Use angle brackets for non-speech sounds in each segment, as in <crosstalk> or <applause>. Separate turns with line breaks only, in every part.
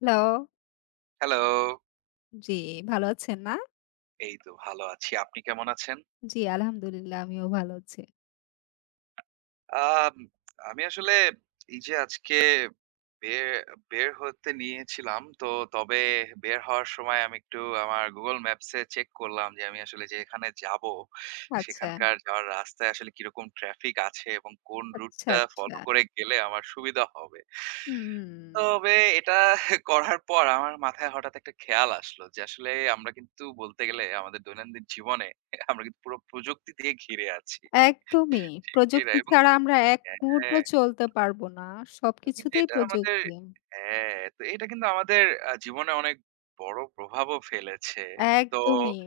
Hello.
Hello.
জি, ভালো আছেন না?
এই তো ভালো আছি। আপনি কেমন আছেন?
জি, আলহামদুলিল্লাহ আমিও ভালো আছি।
আম আমি আসলে এই যে আজকে বের বের হতে নিয়েছিলাম। তবে বের হওয়ার সময় আমি একটু আমার Google Maps এ চেক করলাম যে আমি আসলে যেখানে যাবো,
আচ্ছা,
সেখানকার যাওয়ার রাস্তায় আসলে কিরকম ট্রাফিক আছে এবং কোন
আচ্ছা,
রুটটা ফলো
আচ্ছা।
করে গেলে আমার সুবিধা হবে।
হুম,
তবে এটা করার পর আমার মাথায় হঠাৎ একটা খেয়াল আসলো যে আসলে আমরা কিন্তু বলতে গেলে আমাদের দৈনন্দিন জীবনে আমরা কিন্তু পুরো প্রযুক্তি দিয়ে ঘিরে আছি।
একদমই।
ঠিক কি না?
প্রযুক্তি
এবং
ছাড়া আমরা এক মুহূর্ত
হ্যাঁ,
চলতে পারব না।
এবং কিন্তু
সবকিছুতেই
এটা আমাদের
প্রযুক্তি।
হ্যাঁ, তো এটা কিন্তু আমাদের জীবনে অনেক বড় প্রভাবও ফেলেছে। তো
একদমই।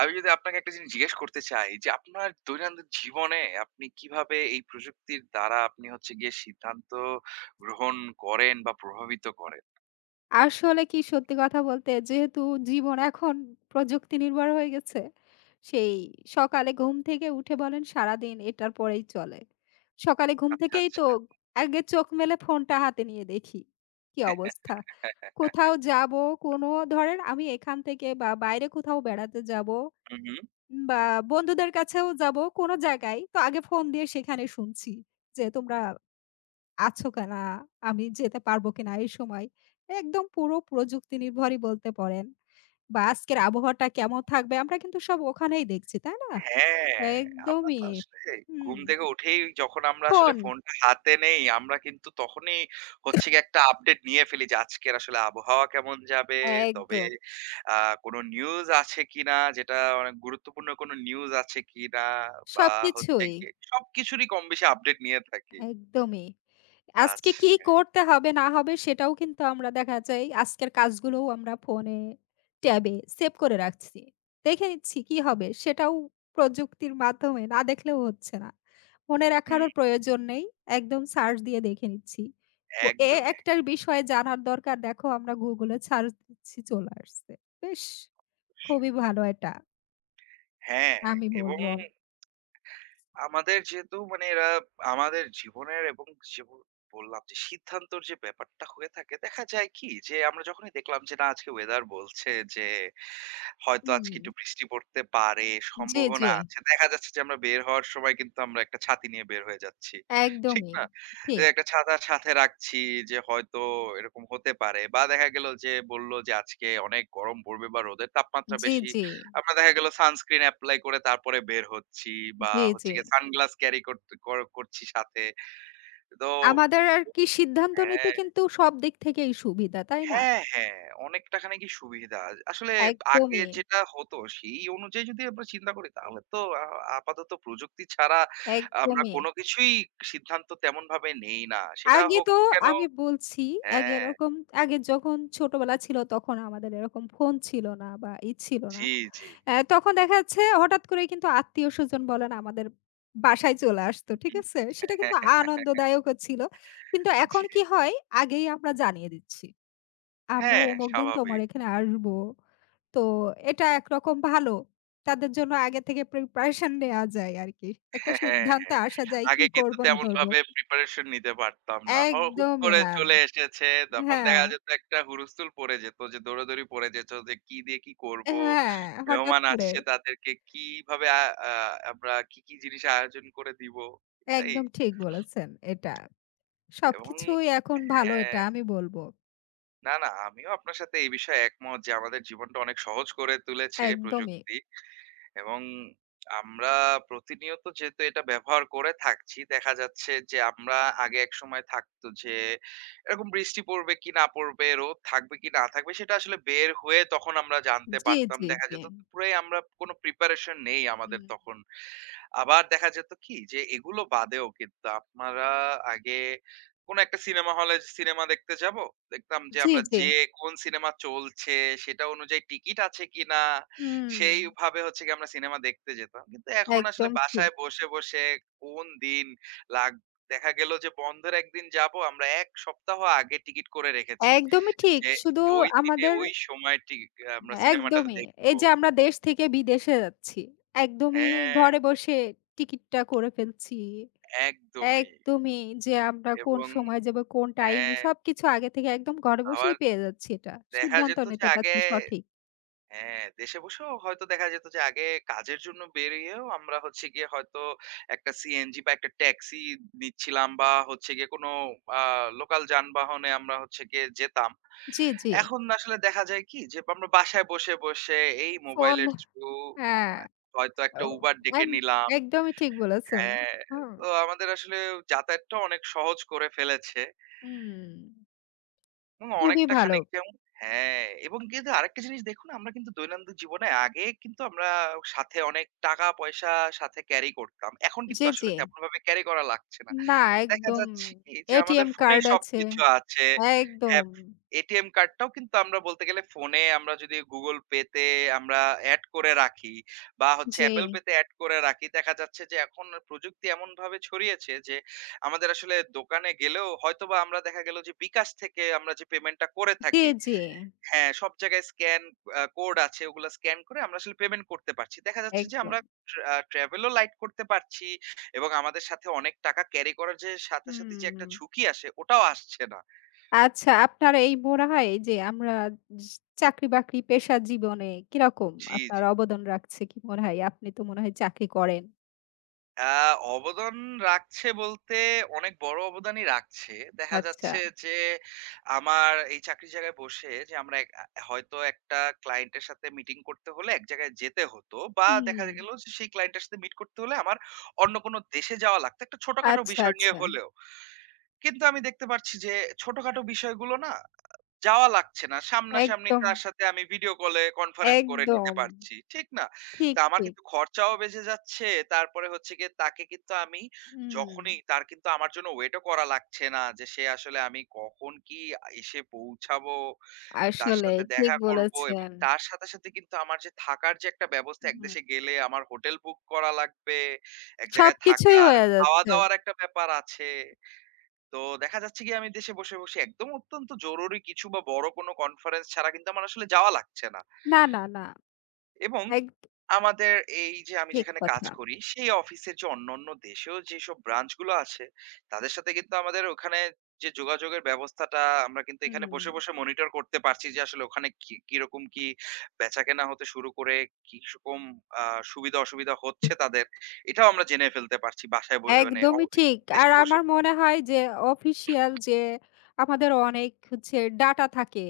আমি যদি আপনাকে একটা জিনিস জিজ্ঞেস করতে চাই যে আপনার দৈনন্দিন জীবনে আপনি কিভাবে এই প্রযুক্তির দ্বারা আপনি হচ্ছে গিয়ে সিদ্ধান্ত গ্রহণ করেন বা প্রভাবিত করেন?
আসলে কি সত্যি কথা বলতে যেহেতু জীবন এখন প্রযুক্তি নির্ভর হয়ে গেছে, সেই সকালে ঘুম থেকে উঠে বলেন সারাদিন এটার পরেই চলে। সকালে ঘুম
আচ্ছা,
থেকেই তো
আচ্ছা।
আগে চোখ মেলে ফোনটা হাতে নিয়ে দেখি, কি অবস্থা। কোথাও যাবো কোনো ধরেন আমি এখান থেকে বা বাইরে কোথাও বেড়াতে যাবো
হু, হু।
বা বন্ধুদের কাছেও যাবো কোনো জায়গায়, তো আগে ফোন দিয়ে সেখানে শুনছি যে তোমরা আছো কিনা? আমি যেতে পারবো কিনা এই সময়? একদম পুরো প্রযুক্তি নির্ভরই বলতে পারেন। বা আজকের আবহাওয়াটা কেমন থাকবে? আমরা কিন্তু সব ওখানেই দেখছি, তাই না?
হ্যাঁ, আমরা
একদমই।
তো আসলে
হুম,
ঘুম থেকে উঠেই যখন আমরা আসলে
ফোন
ফোনটা হাতে নেই, আমরা কিন্তু তখনই হচ্ছে গিয়ে একটা আপডেট নিয়ে ফেলি যে আজকের আসলে আবহাওয়া কেমন যাবে। তবে
একদম
আ কোন নিউজ আছে কিনা, যেটা অনেক গুরুত্বপূর্ণ কোন নিউজ আছে কিনা বা হচ্ছে
সবকিছুই।
গিয়ে সবকিছুরই কমবেশি আপডেট নিয়ে থাকি।
একদমই। আজকে
আচ্ছা।
কি করতে হবে না হবে সেটাও কিন্তু আমরা দেখা যায় আজকের কাজগুলোও আমরা ফোনে, ট্যাবে সেভ করে রাখছি। দেখে নিচ্ছি কি হবে সেটাও প্রযুক্তির মাধ্যমে না দেখলেও হচ্ছে না। মনে
হুম,
রাখারও প্রয়োজন নেই। একদম সার্চ দিয়ে দেখে নিচ্ছি।
একদমই,
ও এ
একদমই।
একটার বিষয়ে জানার দরকার দেখো আমরা Google এ সার্চ দিচ্ছি চলে আসছে। বেশ খুবই ভালো এটা।
হ্যাঁ,
আমি
এবং
বলব।
আমাদের যেহেতু মানে এরা আমাদের জীবনের এবং যে ব বললাম যে সিদ্ধান্তর যে ব্যাপারটা হয়ে থাকে, দেখা যায় কি যে আমরা যখনই দেখলাম যে না আজকে ওয়েদার বলছে যে হয়তো
হুম।
আজকে একটু বৃষ্টি পড়তে পারে,
জি, জি।
সম্ভাবনা আছে। দেখা যাচ্ছে যে আমরা বের হওয়ার সময় কিন্তু আমরা একটা ছাতি নিয়ে বের হয়ে যাচ্ছি। ঠিক
একদমই।
না? যে
ঠিক।
একটা ছাতা সাথে রাখছি যে হয়তো এরকম হতে পারে বা দেখা গেল যে বলল যে আজকে অনেক গরম পড়বে বা রোদের তাপমাত্রা
জি,
বেশি
জি।
আমরা দেখা গেল সানস্ক্রিন এপ্লাই করে তারপরে বের হচ্ছি বা
জি, জি।
হচ্ছে গিয়ে সানগ্লাস ক্যারি কর করছি সাথে। তো
আমাদের আর কি সিদ্ধান্ত নিতে
হ্যাঁ,
কিন্তু সব দিক থেকেই সুবিধা, তাই না?
হ্যাঁ, হ্যাঁ, অনেকটা খানিকই সুবিধা। আসলে আগে
একদমই,
যেটা হতো সেই অনুযায়ী যদি আমরা চিন্তা করি তাহলে তো আ আপাতত প্রযুক্তি ছাড়া আমরা
একদমই।
কোন কিছুই সিদ্ধান্ত তেমনভাবে নেই না। সেটা
আগে
হোক
তো
না কেন।
আমি বলছি, আগে
হ্যাঁ,
এরকম আগে যখন ছোটবেলা ছিল তখন আমাদের এরকম ফোন ছিল না বা ই ছিল না।
জি, জি।
অ্যা তখন দেখা যাচ্ছে হঠাৎ করেই কিন্তু আত্মীয়স্বজন বলেন আমাদের বাসায় চলে আসতো।
হুম,
ঠিক আছে? সেটা
হ্যাঁ,
কিন্তু
হ্যাঁ,
আনন্দদায়কও ছিল। কিন্তু এখন
জি।
কি হয়? আগেই আমরা জানিয়ে দিচ্ছি। আমরা
হ্যাঁ,
অমুক দিন তোমার
স্বাভাবিক।
এখানে আসবো। তো এটা একরকম ভালো। তাদের জন্য আগে থেকে প্রিপারেশন নেয়া যায় আরকি। একটা
হ্যাঁ, হ্যাঁ,
সিদ্ধান্তে
হ্যাঁ। হ্যাঁ।
আসা যায়
আগে
কি
কিন্তু
করব না করব।
তেমনভাবে প্রিপারেশন নিতে পারতাম না। হুট
একদমই
করে
না।
চলে এসেছে, তখন
হ্যাঁ,
দেখা যেত একটা হুড়স্থুল পড়ে যেত যে দৌড়াদৌড়ি পড়ে যেত যে কি দিয়ে কি করব?
হ্যাঁ, হঠাৎ
মেহমান
করে।
আসছে তাদেরকে কিভাবে আ আ আমরা কি, কি জিনিস আয়োজন করে দিব? এটাই
একদম ঠিক বলেছেন এটা।
এবং
সবকিছুই এখন ভালো এটা
হ্যাঁ,
আমি বলব।
না, না আমিও আপনার সাথে এই বিষয়ে একমত যে আমাদের জীবনটা অনেক সহজ করে তুলেছে
একদমই।
প্রযুক্তি। এবং আমরা প্রতিনিয়ত যেহেতু এটা ব্যবহার করে থাকছি, দেখা যাচ্ছে যে আমরা আগে একসময় থাকতো যে এরকম বৃষ্টি পড়বে কি না পড়বে, রোদ থাকবে কি না থাকবে সেটা আসলে বের হয়ে তখন আমরা জানতে
জি,
পারতাম।
জি,
দেখা
জি।
যেত পুরাই আমরা কোনো প্রিপারেশন নেই আমাদের
হুম।
তখন। আবার দেখা যেত কি যে এগুলো বাদেও কিন্তু আপনারা আগে কোনো একটা সিনেমা হলে সিনেমা দেখতে যাব। দেখতাম যে
জি,
আমরা
জি।
যেয়ে কোন সিনেমা চলছে সেটা অনুযায়ী টিকিট আছে কিনা
হুম।
সেইভাবে হচ্ছে গিয়ে আমরা সিনেমা দেখতে যেতাম। কিন্তু এখন আসলে
একদম ঠিক।
বাসায় বসে কোন দিন লাগ দেখা গেল যে বন্ধের একদিন যাব আমরা ১ সপ্তাহ আগে টিকিট করে রেখেছি।
একদমই ঠিক।
যে
শুধু
ওই দিনে
আমাদের
ওই সময় আমরা
হ্যাঁ,
সিনেমাটা
একদমই।
দেখব।
এই যে আমরা দেশ থেকে বিদেশে যাচ্ছি। একদমই
হ্যাঁ,
ঘরে বসে টিকিটটা করে ফেলছি।
একদমই
একদমই যে আমরা কোন
এবং
সময় যাব, কোন টাইমে
হ্যাঁ।
সবকিছু আগে থেকে একদম ঘরে বসেই
আবার
পেয়ে যাচ্ছি এটা।
দেখা
সিদ্ধান্ত
যেত যে
নিতে
আগে
পারছি সঠিক।
হ্যাঁ, দেশে বসেও হয়তো দেখা যেত যে আগে কাজের জন্য বেরিয়েও আমরা হচ্ছে গিয়ে হয়তো একটা সিএনজি বা একটা ট্যাক্সি নিচ্ছিলাম বা হচ্ছে গিয়ে কোনো আ লোকাল যানবাহনে আমরা হচ্ছে গিয়ে যেতাম।
জি, জি।
এখন আসলে দেখা যায় কি যে আমরা বাসায় বসে এই
ফোন
মোবাইলের থ্রু
হ্যাঁ,
হয়তো একটা
ও
Uber ডেকে
এক
নিলাম।
একদমই ঠিক বলেছেন।
হ্যাঁ,
হুম,
তো আমাদের আসলে যাতায়াতটা অনেক সহজ করে ফেলেছে।
হুম।
এবং
খুবই
অনেকটা
ভালো।
খানিক যেমন হ্যাঁ, এবং কিন্তু আরেকটা জিনিস দেখুন আমরা কিন্তু দৈনন্দিন জীবনে আগে কিন্তু আমরা সাথে অনেক টাকা-পয়সা সাথে ক্যারি করতাম। এখন
জি,
কিন্তু
জি।
আসলে তেমনভাবে ক্যারি করা লাগছে না।
না
দেখা
একদম
যাচ্ছে কি যে আমাদের
এটিএম
ফোনেই
কার্ড আছে।
সবকিছু আছে। হ্যাঁ,
একদম।
এটিএম কার্ডটাও কিন্তু আমরা বলতে গেলে ফোনে আমরা যদি Google Pay তে আমরা এড করে রাখি বা হচ্ছে
জি,
Apple Pay তে এড করে রাখি, দেখা যাচ্ছে যে এখন প্রযুক্তি এমনভাবে ছড়িয়েছে যে আমাদের আসলে দোকানে গেলেও হয়তোবা আমরা দেখা গেল যে বিকাশ থেকে আমরা যে পেমেন্টটা করে
জি,
থাকি।
জি।
হ্যাঁ সব জায়গায় স্ক্যান কোড আছে ওগুলো স্ক্যান করে আমরা আসলে পেমেন্ট করতে পারছি। দেখা যাচ্ছে যে আমরা
একদম।
ট্রাভেলও লাইট করতে পারছি এবং আমাদের সাথে অনেক টাকা ক্যারি করার যে সাথে সাথে যে একটা
হুম।
ঝুঁকি আসে ওটাও আসছে না।
আচ্ছা আপনার এই মনে হয় যে আমরা চাকরি-বাকরি পেশা জীবনে কিরকম
জি
আপনার
জি।
অবদান রাখছে কি মনে হয়? আপনি তো মনে হয় চাকরি করেন।
আ অবদান রাখছে বলতে অনেক বড় অবদানই রাখছে। দেখা
আচ্ছা।
যাচ্ছে যে আমার এই চাকরির জায়গায় বসে যে আমরা এক আ হয়তো একটা ক্লায়েন্টের সাথে মিটিং করতে হলে এক জায়গায় যেতে হতো বা
হুম।
দেখা গেল যে সেই ক্লায়েন্টের সাথে মিট করতে হলে আমার অন্য কোনো দেশে যাওয়া লাগতো। একটা ছোটখাটো
আচ্ছা,
বিষয় নিয়ে
আচ্ছা।
হলেও। কিন্তু আমি দেখতে পারছি যে ছোটখাটো বিষয়গুলো না যাওয়া লাগছে না। সামনাসামনি
একদম,
তার সাথে আমি ভিডিও কলে কনফারেন্স করে নিতে
একদম।
পারছি। ঠিক না?
ঠিক,
তো আমার
ঠিক।
কিন্তু খরচাও বেঁচে যাচ্ছে। তারপরে হচ্ছে গিয়ে তাকে কিন্তু আমি
হুম।
যখনই তার কিন্তু আমার জন্য ওয়েটও করা লাগছে না যে সে আসলে আমি কখন কি এসে পৌঁছাবো, তার
আসলে
সাথে
ঠিক
দেখা করবো এবং
বলেছেন।
তার সাথে কিন্তু আমার যে থাকার যে একটা ব্যবস্থা এক
হুম।
দেশে গেলে আমার হোটেল বুক করা লাগবে। এক জায়গায়
সবকিছুই
থাকার,
হয়ে যাচ্ছে।
খাওয়া-দাওয়ার একটা ব্যাপার আছে। তো দেখা যাচ্ছে কি আমি দেশে বসে একদম অত্যন্ত জরুরি কিছু বা বড় কোনো কনফারেন্স ছাড়া কিন্তু আমার আসলে যাওয়া লাগছে না।
না, না, না।
এবং
এক
আমাদের এই যে আমি
ঠিক
যেখানে কাজ
কথা।
করি সেই অফিসের যে অন্যান্য দেশেও যেসব ব্রাঞ্চ গুলো আছে তাদের সাথে কিন্তু আমাদের ওখানে যে যোগাযোগের ব্যবস্থাটা আমরা কিন্তু এখানে
হুম।
বসে মনিটর করতে পারছি যে আসলে ওখানে কি কিরকম কি বেচাকেনা হতে শুরু করে কিরকম আ সুবিধা অসুবিধা হচ্ছে তাদের। এটাও আমরা জেনে ফেলতে পারছি বাসায় ব মানে অ
একদমই ঠিক। আর
দেশে বসে,
আমার
বসে।
মনে হয় যে অফিসিয়াল যে আমাদের অনেক হচ্ছে ডাটা থাকে।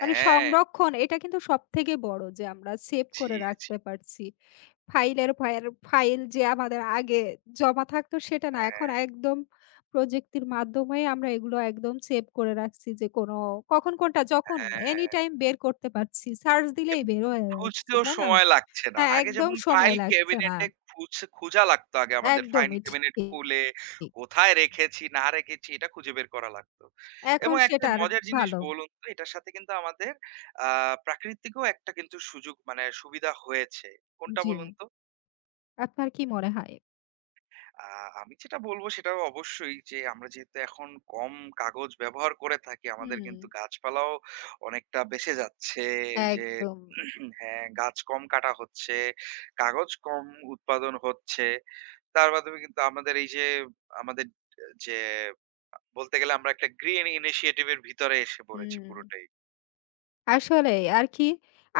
মানে
হ্যাঁ,
সংরক্ষণ এটা কিন্তু সবথেকে বড় যে আমরা সেভ
জি,
করে
জি।
রাখতে পারছি। ফাইলের ফায়ার ফাইল যে আমাদের আগে জমা থাকতো সেটা না। এখন
হ্যাঁ।
একদম প্রযুক্তির মাধ্যমেই আমরা এগুলো একদম সেভ করে রাখছি যে কোনো কখন কোনটা যখন
হ্যাঁ, হ্যাঁ,
anytime বের করতে পারছি। সার্চ দিলেই
এবং
বের হয়ে আসছে,
খুঁজতেও
তাই না?
সময় লাগছে না।
হ্যাঁ,
আগে
একদম
যেমন
সময়
ফাইল
লাগছে না।
ক্যাবিনেটে খোঁজা লাগতো আগে আমাদের। ফাইল
একদমই
ক্যাবিনেট
ঠিক।
খুলে কোথায় রেখেছি না রেখেছি এটা খুঁজে বের করা লাগতো।
এখন
এবং একটা
সেটা আর
মজার জিনিস
ভালো।
বলুন তো এটার সাথে কিন্তু আমাদের আ প্রাকৃতিকও একটা কিন্তু সুযোগ মানে সুবিধা হয়েছে। কোনটা
জি,
বলুন তো?
আপনার কি মনে হয়?
আ আমি যেটা বলব সেটাও অবশ্যই যে আমরা যেহেতু এখন কম কাগজ ব্যবহার করে থাকি, আমাদের
হুম,
কিন্তু গাছপালাও অনেকটা বেঁচে যাচ্ছে। যে
একদম।
<clears throat> হ্যাঁ, গাছ কম কাটা হচ্ছে, কাগজ কম উৎপাদন হচ্ছে। তার মাধ্যমে কিন্তু আমাদের এই যে আমাদের যে বলতে গেলে আমরা একটা গ্রিন ইনিশিয়েটিভ এর ভিতরে এসে পড়েছি
হুম।
পুরোটাই।
আসলেই আর কি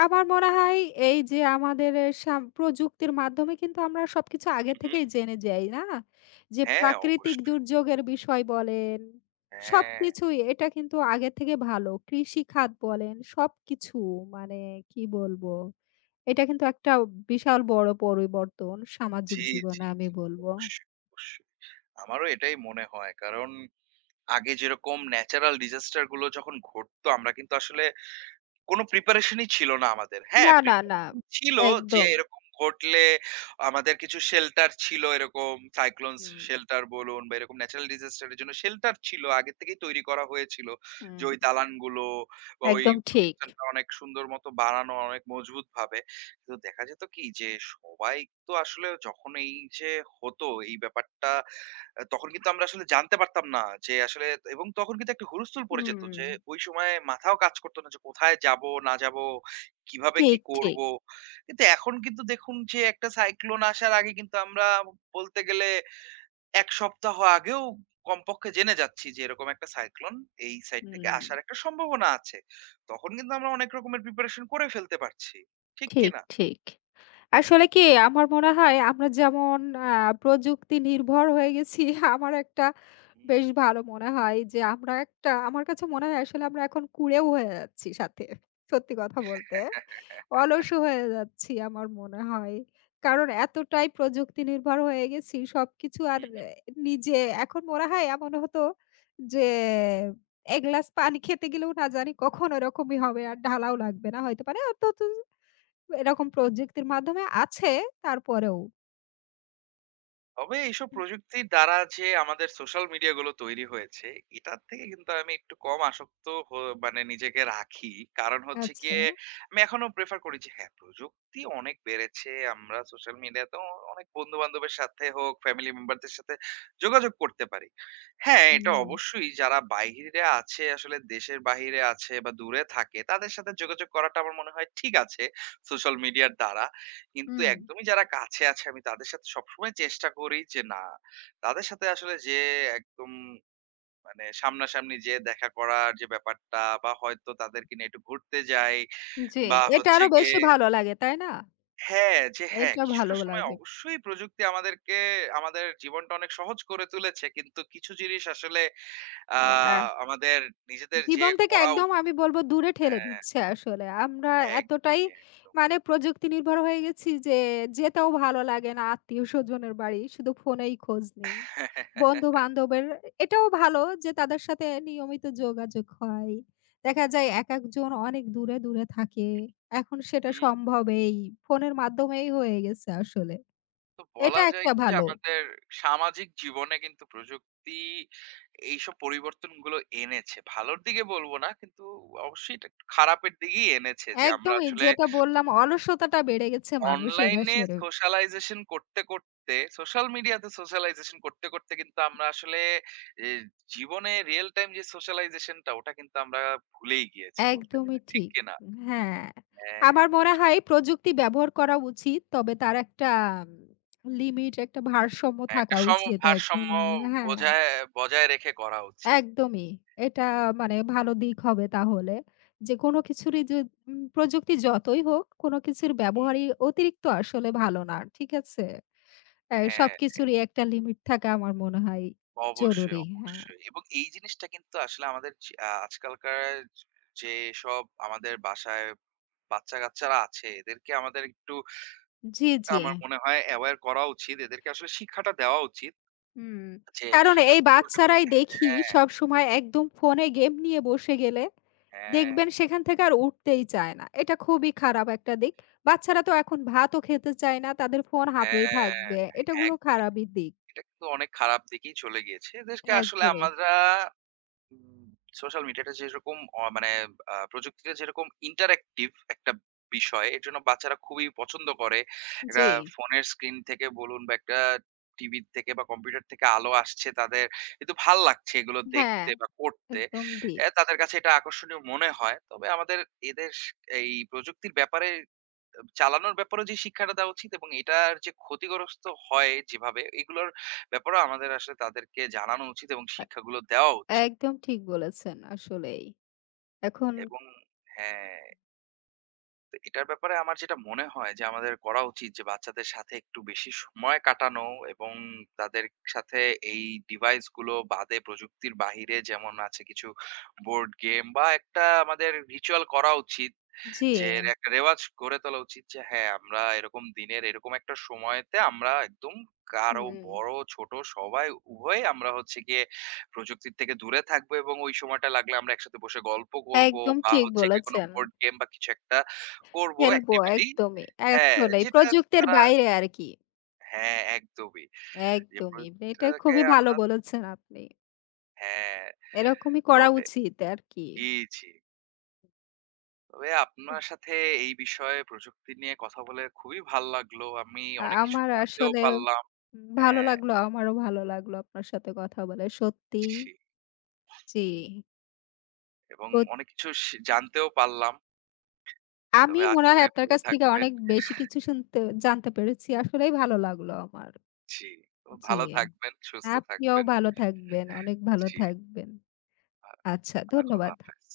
আমার মনে হয় এই যে আমাদের এ সাম প্রযুক্তির মাধ্যমে কিন্তু আমরা সবকিছু আগে
হু, হু।
থেকেই জেনে যাই, না? যে
হ্যাঁ,
প্রাকৃতিক
অবশ্যই।
দুর্যোগের বিষয় বলেন,
হ্যাঁ।
সবকিছুই এটা কিন্তু আগে থেকে ভালো। কৃষিখাত বলেন, সবকিছু মানে কি বলবো? এটা কিন্তু একটা বিশাল বড় পরিবর্তন
জি,
সামাজিক
জি,
জীবনে আমি
জি।
বলব।
অবশ্যই, অবশ্যই। আমারও এটাই মনে হয়। কারণ আগে যেরকম ন্যাচারাল ডিজাস্টার গুলো যখন ঘটতো আমরা কিন্তু আসলে কোনো প্রিপারেশনই ছিল না আমাদের। হ্যাঁ,
না, না, না।
প্রিপারেশন ছিল যে
একদম।
এরকম ঘটলে আমাদের কিছু শেল্টার ছিল এরকম সাইক্লোনস
হুম,
শেল্টার বলুন বা এরকম ন্যাচারাল ডিজাস্টার এর জন্য শেল্টার ছিল। আগে থেকেই তৈরি করা হয়েছিল। যে
হুম।
ওই দালানগুলো বা ওই
একদম ঠিক।
প্রতিষ্ঠানটা অনেক সুন্দর মতো বানানো অনেক মজবুতভাবে। কিন্তু দেখা যেত কি যে সবাই তো আসলে যখন এই যে হতো এই ব্যাপারটা তখন কিন্তু আমরা আসলে জানতে পারতাম না যে আসলে এবং তখন কিন্তু একটা হুড়োস্থুল পড়ে যেত
হুম।
যে ওই সময়ে মাথাও কাজ করত না যে কোথায় যাবো না যাবো, কিভাবে কি
ঠিক, ঠিক।
করব? কিন্তু এখন কিন্তু দেখুন যে একটা সাইক্লোন আসার আগে কিন্তু আমরা বলতে গেলে ১ সপ্তাহ আগেও কমপক্ষে জেনে যাচ্ছি যে এরকম একটা সাইক্লোন এই সাইড থেকে
হুম।
আসার একটা সম্ভাবনা আছে। তখন কিন্তু আমরা অনেক রকমের প্রিপারেশন করে ফেলতে পারছি। ঠিক কি
ঠিক,
না?
ঠিক। আসলে কি আমার মনে হয় আমরা যেমন আ প্রযুক্তি নির্ভর হয়ে গেছি <laughs> আমার একটা বেশ ভালো মনে হয় যে আমরা একটা আমার কাছে মনে হয় আসলে আমরা এখন কুঁড়েও হয়ে যাচ্ছি সাথে। সত্যি কথা বলতে। অলস হয়ে যাচ্ছি আমার মনে হয়। কারণ এতটাই প্রযুক্তি নির্ভর হয়ে গেছি সবকিছু আর
হুম।
এ নিজে এখন মনে হয় এমন হতো যে ১ গ্লাস পানি খেতে গেলেও না জানি কখন ওরকমই হবে আর ঢালাও লাগবে না হইতে পারে। অন্তত এরকম প্রযুক্তির মাধ্যমে আছে তারপরেও।
তবে এইসব প্রযুক্তির দ্বারা যে আমাদের সোশ্যাল মিডিয়া গুলো তৈরি হয়েছে এটার থেকে কিন্তু আমি একটু কম আসক্ত মানে নিজেকে রাখি কারণ হচ্ছে
আচ্ছা।
গিয়ে আমি এখনো প্রেফার করি যে হ্যাঁ প্রযুক্তি অনেক বেড়েছে আমরা সোশ্যাল মিডিয়াতে অনেক বন্ধু বান্ধবের সাথে হোক ফ্যামিলি মেম্বারদের সাথে যোগাযোগ করতে পারি। হ্যাঁ এটা
হুম।
অবশ্যই যারা বাইরে আছে আসলে দেশের বাইরে আছে বা দূরে থাকে তাদের সাথে যোগাযোগ করাটা আমার মনে হয় ঠিক আছে সোশ্যাল মিডিয়ার দ্বারা। কিন্তু
হুম,
একদমই যারা কাছে আছে আমি তাদের সাথে সবসময় চেষ্টা করি যে না তাদের সাথে আসলে যে একদম মানে সামনাসামনি যে দেখা করার যে ব্যাপারটা বা হয়তো তাদেরকে নিয়ে একটু ঘুরতে যাই
জি।
বা
এটা
হচ্ছে
আরো
গিয়ে
বেশি ভালো লাগে, তাই না?
হ্যাঁ যে হ্যাঁ
এটা
কিছুটা
ভালো
সময়
লাগে।
অবশ্যই প্রযুক্তি আমাদেরকে আমাদের জীবনটা অনেক সহজ করে তুলেছে কিন্তু কিছু জিনিস আসলে
অ্যা
আমাদের নিজেদের যে
জীবন থেকে
করা
একদম আমি
উচিত
বলব দূরে ঠেলে
হ্যাঁ
দিচ্ছে আসলে। আমরা এতটাই
একদমই একদম
মানে প্রযুক্তি নির্ভর হয়ে গেছি যে যেতেও ভালো লাগে না আত্মীয়স্বজনের বাড়ি। শুধু ফোনেই খোঁজ নেই।
<laughs>
বন্ধু-বান্ধবের এটাও ভালো যে তাদের সাথে নিয়মিত যোগাযোগ হয়। দেখা যায় একেকজন অনেক দূরে, দূরে থাকে। এখন সেটা
হুম।
সম্ভব এই ফোনের মাধ্যমেই হয়ে গেছে আসলে।
তো
এটা
বলা যায়
একটা
কি যে
ভালো।
আমাদের সামাজিক জীবনে কিন্তু প্রযুক্তি এইসব পরিবর্তনগুলো এনেছে। ভালোর দিকে বলবো না কিন্তু অবশ্যই এটা একটু খারাপের দিকেই এনেছে যে আমরা
একদমই
আসলে
যেটা বললাম অলসতাটা বেড়ে গেছে মানুষের
অনলাইনে
আসলে।
সোশ্যালাইজেশন করতে, করতে সোশ্যাল মিডিয়াতে সোশ্যালাইজেশন করতে, করতে কিন্তু আমরা আসলে এ জীবনে রিয়াল টাইম যে সোশ্যালাইজেশনটা ওটা কিন্তু আমরা ভুলেই গিয়েছি বলতে
একদমই
গেলে। ঠিক
ঠিক।
কি না?
হ্যাঁ,
হ্যাঁ,
আমার মনে হয় প্রযুক্তি ব্যবহার করা উচিত। তবে তার একটা লিমিট, একটা ভারসাম্য থাকা
একটা
উচিত। একদম
ভারসাম্য
হ্যাঁ,
বজায় বজায় রেখে করা উচিত।
একদমই। এটা মানে ভালো দিক হবে তাহলে। যে কোনো কিছুরই যে প্রযুক্তি যতই হোক, কোনো কিছুর ব্যবহারই অতিরিক্ত আসলে ভালো না। ঠিক আছে? অ্যা
হ্যাঁ।
সবকিছুরই একটা লিমিট থাকা আমার মনে হয়
অবশ্যই,
জরুরি। হ্যাঁ।
অবশ্যই। এবং এই জিনিসটা কিন্তু আসলে আমাদের যে আজকালকার যেসব আমাদের বাসায় বাচ্চা-কাচ্চারা আছে, এদেরকে আমাদের একটু
জি, জি।
আমার মনে হয় aware করা উচিত। এদেরকে আসলে শিক্ষাটা দেওয়া উচিত
হুম,
যে
কারণ এই
শুধু প্রযু
বাচ্চারাই দেখি
হ্যাঁ,
সবসময় একদম ফোনে গেম নিয়ে বসে গেলে,
হ্যাঁ,
দেখবেন সেখান থেকে আর উঠতেই চায় না। এটা খুবই খারাপ একটা দিক। বাচ্চারা তো এখন ভাতও খেতে চায় না, তাদের ফোন হাতেই
হ্যাঁ,
থাকবে। এটা গুলো
এক
খারাপই দিক।
এটা কিন্তু অনেক খারাপ দিকেই চলে গিয়েছে। এদেরকে আসলে
একদমই,
আমরা উম সোশ্যাল মিডিয়াটা যেরকম অ মানে আ প্রযুক্তিতে যেরকম ইন্টারেক্টিভ একটা বিষয়, এর জন্য বাচ্চারা খুবই পছন্দ করে।
জি।
একটা ফোনের স্ক্রিন থেকে বলুন বা একটা টিভির থেকে বা কম্পিউটার থেকে আলো আসছে তাদের কিন্তু ভাল লাগছে এগুলো
হ্যাঁ,
দেখতে বা করতে।
একদম দিক।
এ তাদের কাছে এটা আকর্ষণীয় মনে হয়। তবে আমাদের এদের শ- এই প্রযুক্তির ব্যাপারে চালানোর ব্যাপারেও যে শিক্ষাটা দেওয়া উচিত এবং এটার যে ক্ষতিগ্রস্ত হয় যেভাবে, এগুলোর ব্যাপারেও আমাদের আসলে তাদেরকে জানানো উচিত এবং
আ
শিক্ষাগুলো দেওয়া উচিত।
একদম ঠিক বলেছেন আসলেই। এখন
এবং হ্যাঁ, তো এটার ব্যাপারে আমার যেটা মনে হয় যে আমাদের করা উচিত যে বাচ্চাদের সাথে একটু বেশি সময় কাটানো এবং তাদের সাথে এই ডিভাইস গুলো বাদে প্রযুক্তির বাহিরে যেমন আছে কিছু বোর্ড গেম বা একটা আমাদের রিচুয়াল করা উচিত
জি।
যে এর একটা রেওয়াজ করে তোলা উচিত যে হ্যাঁ আমরা এরকম দিনের এরকম একটা সময়তে আমরা একদম কারো
হুম,
বড় ছোট সবাই উভয় আমরা হচ্ছে গিয়ে প্রযুক্তির থেকে দূরে থাকবো এবং ওই সময়টা লাগলে আমরা একসাথে বসে গল্প করব
একদম
বা
ঠিক
হচ্ছে গিয়ে কোনো
বলেছেন।
বোর্ড গেম বা কিছু একটা করব
খেলবো
এক্টিভিটি।
একদমই।
হ্যাঁ,
আসলেই
যেটা
প্রযুক্তির
তারা
বাইরে আরকি।
হ্যাঁ, একদমই। যে
একদমই। এটা
প্রযুক্তিটাকে
খুবই ভালো
আমরা
বলেছেন আপনি।
হ্যাঁ,
এরকমই করা
তবে
উচিত আরকি।
জি, জি। তবে আপনার সাথে এই বিষয়ে প্রযুক্তি নিয়ে কথা বলে খুবই ভাল লাগলো। আমি অনেক কিছু
আমার
জানতেও
আসলে
পারলাম।
ভালো
হ্যাঁ,
লাগলো, আমারও ভালো লাগলো আপনার সাথে কথা বলে। সত্যিই
জি।
জি।
এবং
তো
অনেক কিছু জানতেও পারলাম।
আমি
তবে
মনে
আশা
হয়
করি
আপনার
ভালো
কাছ থেকে
থাকবেন।
অনেক বেশি কিছু শুনতে জানতে পেরেছি। আসলেই ভালো লাগলো আমার।
জি। তো
জি।
ভালো থাকবেন, সুস্থ
আপনিও
থাকবেন।
ভালো থাকবেন। অনেক ভালো
জি।
থাকবেন।
আ
আচ্ছা
আ খোদা
ধন্যবাদ।
হাফেজ।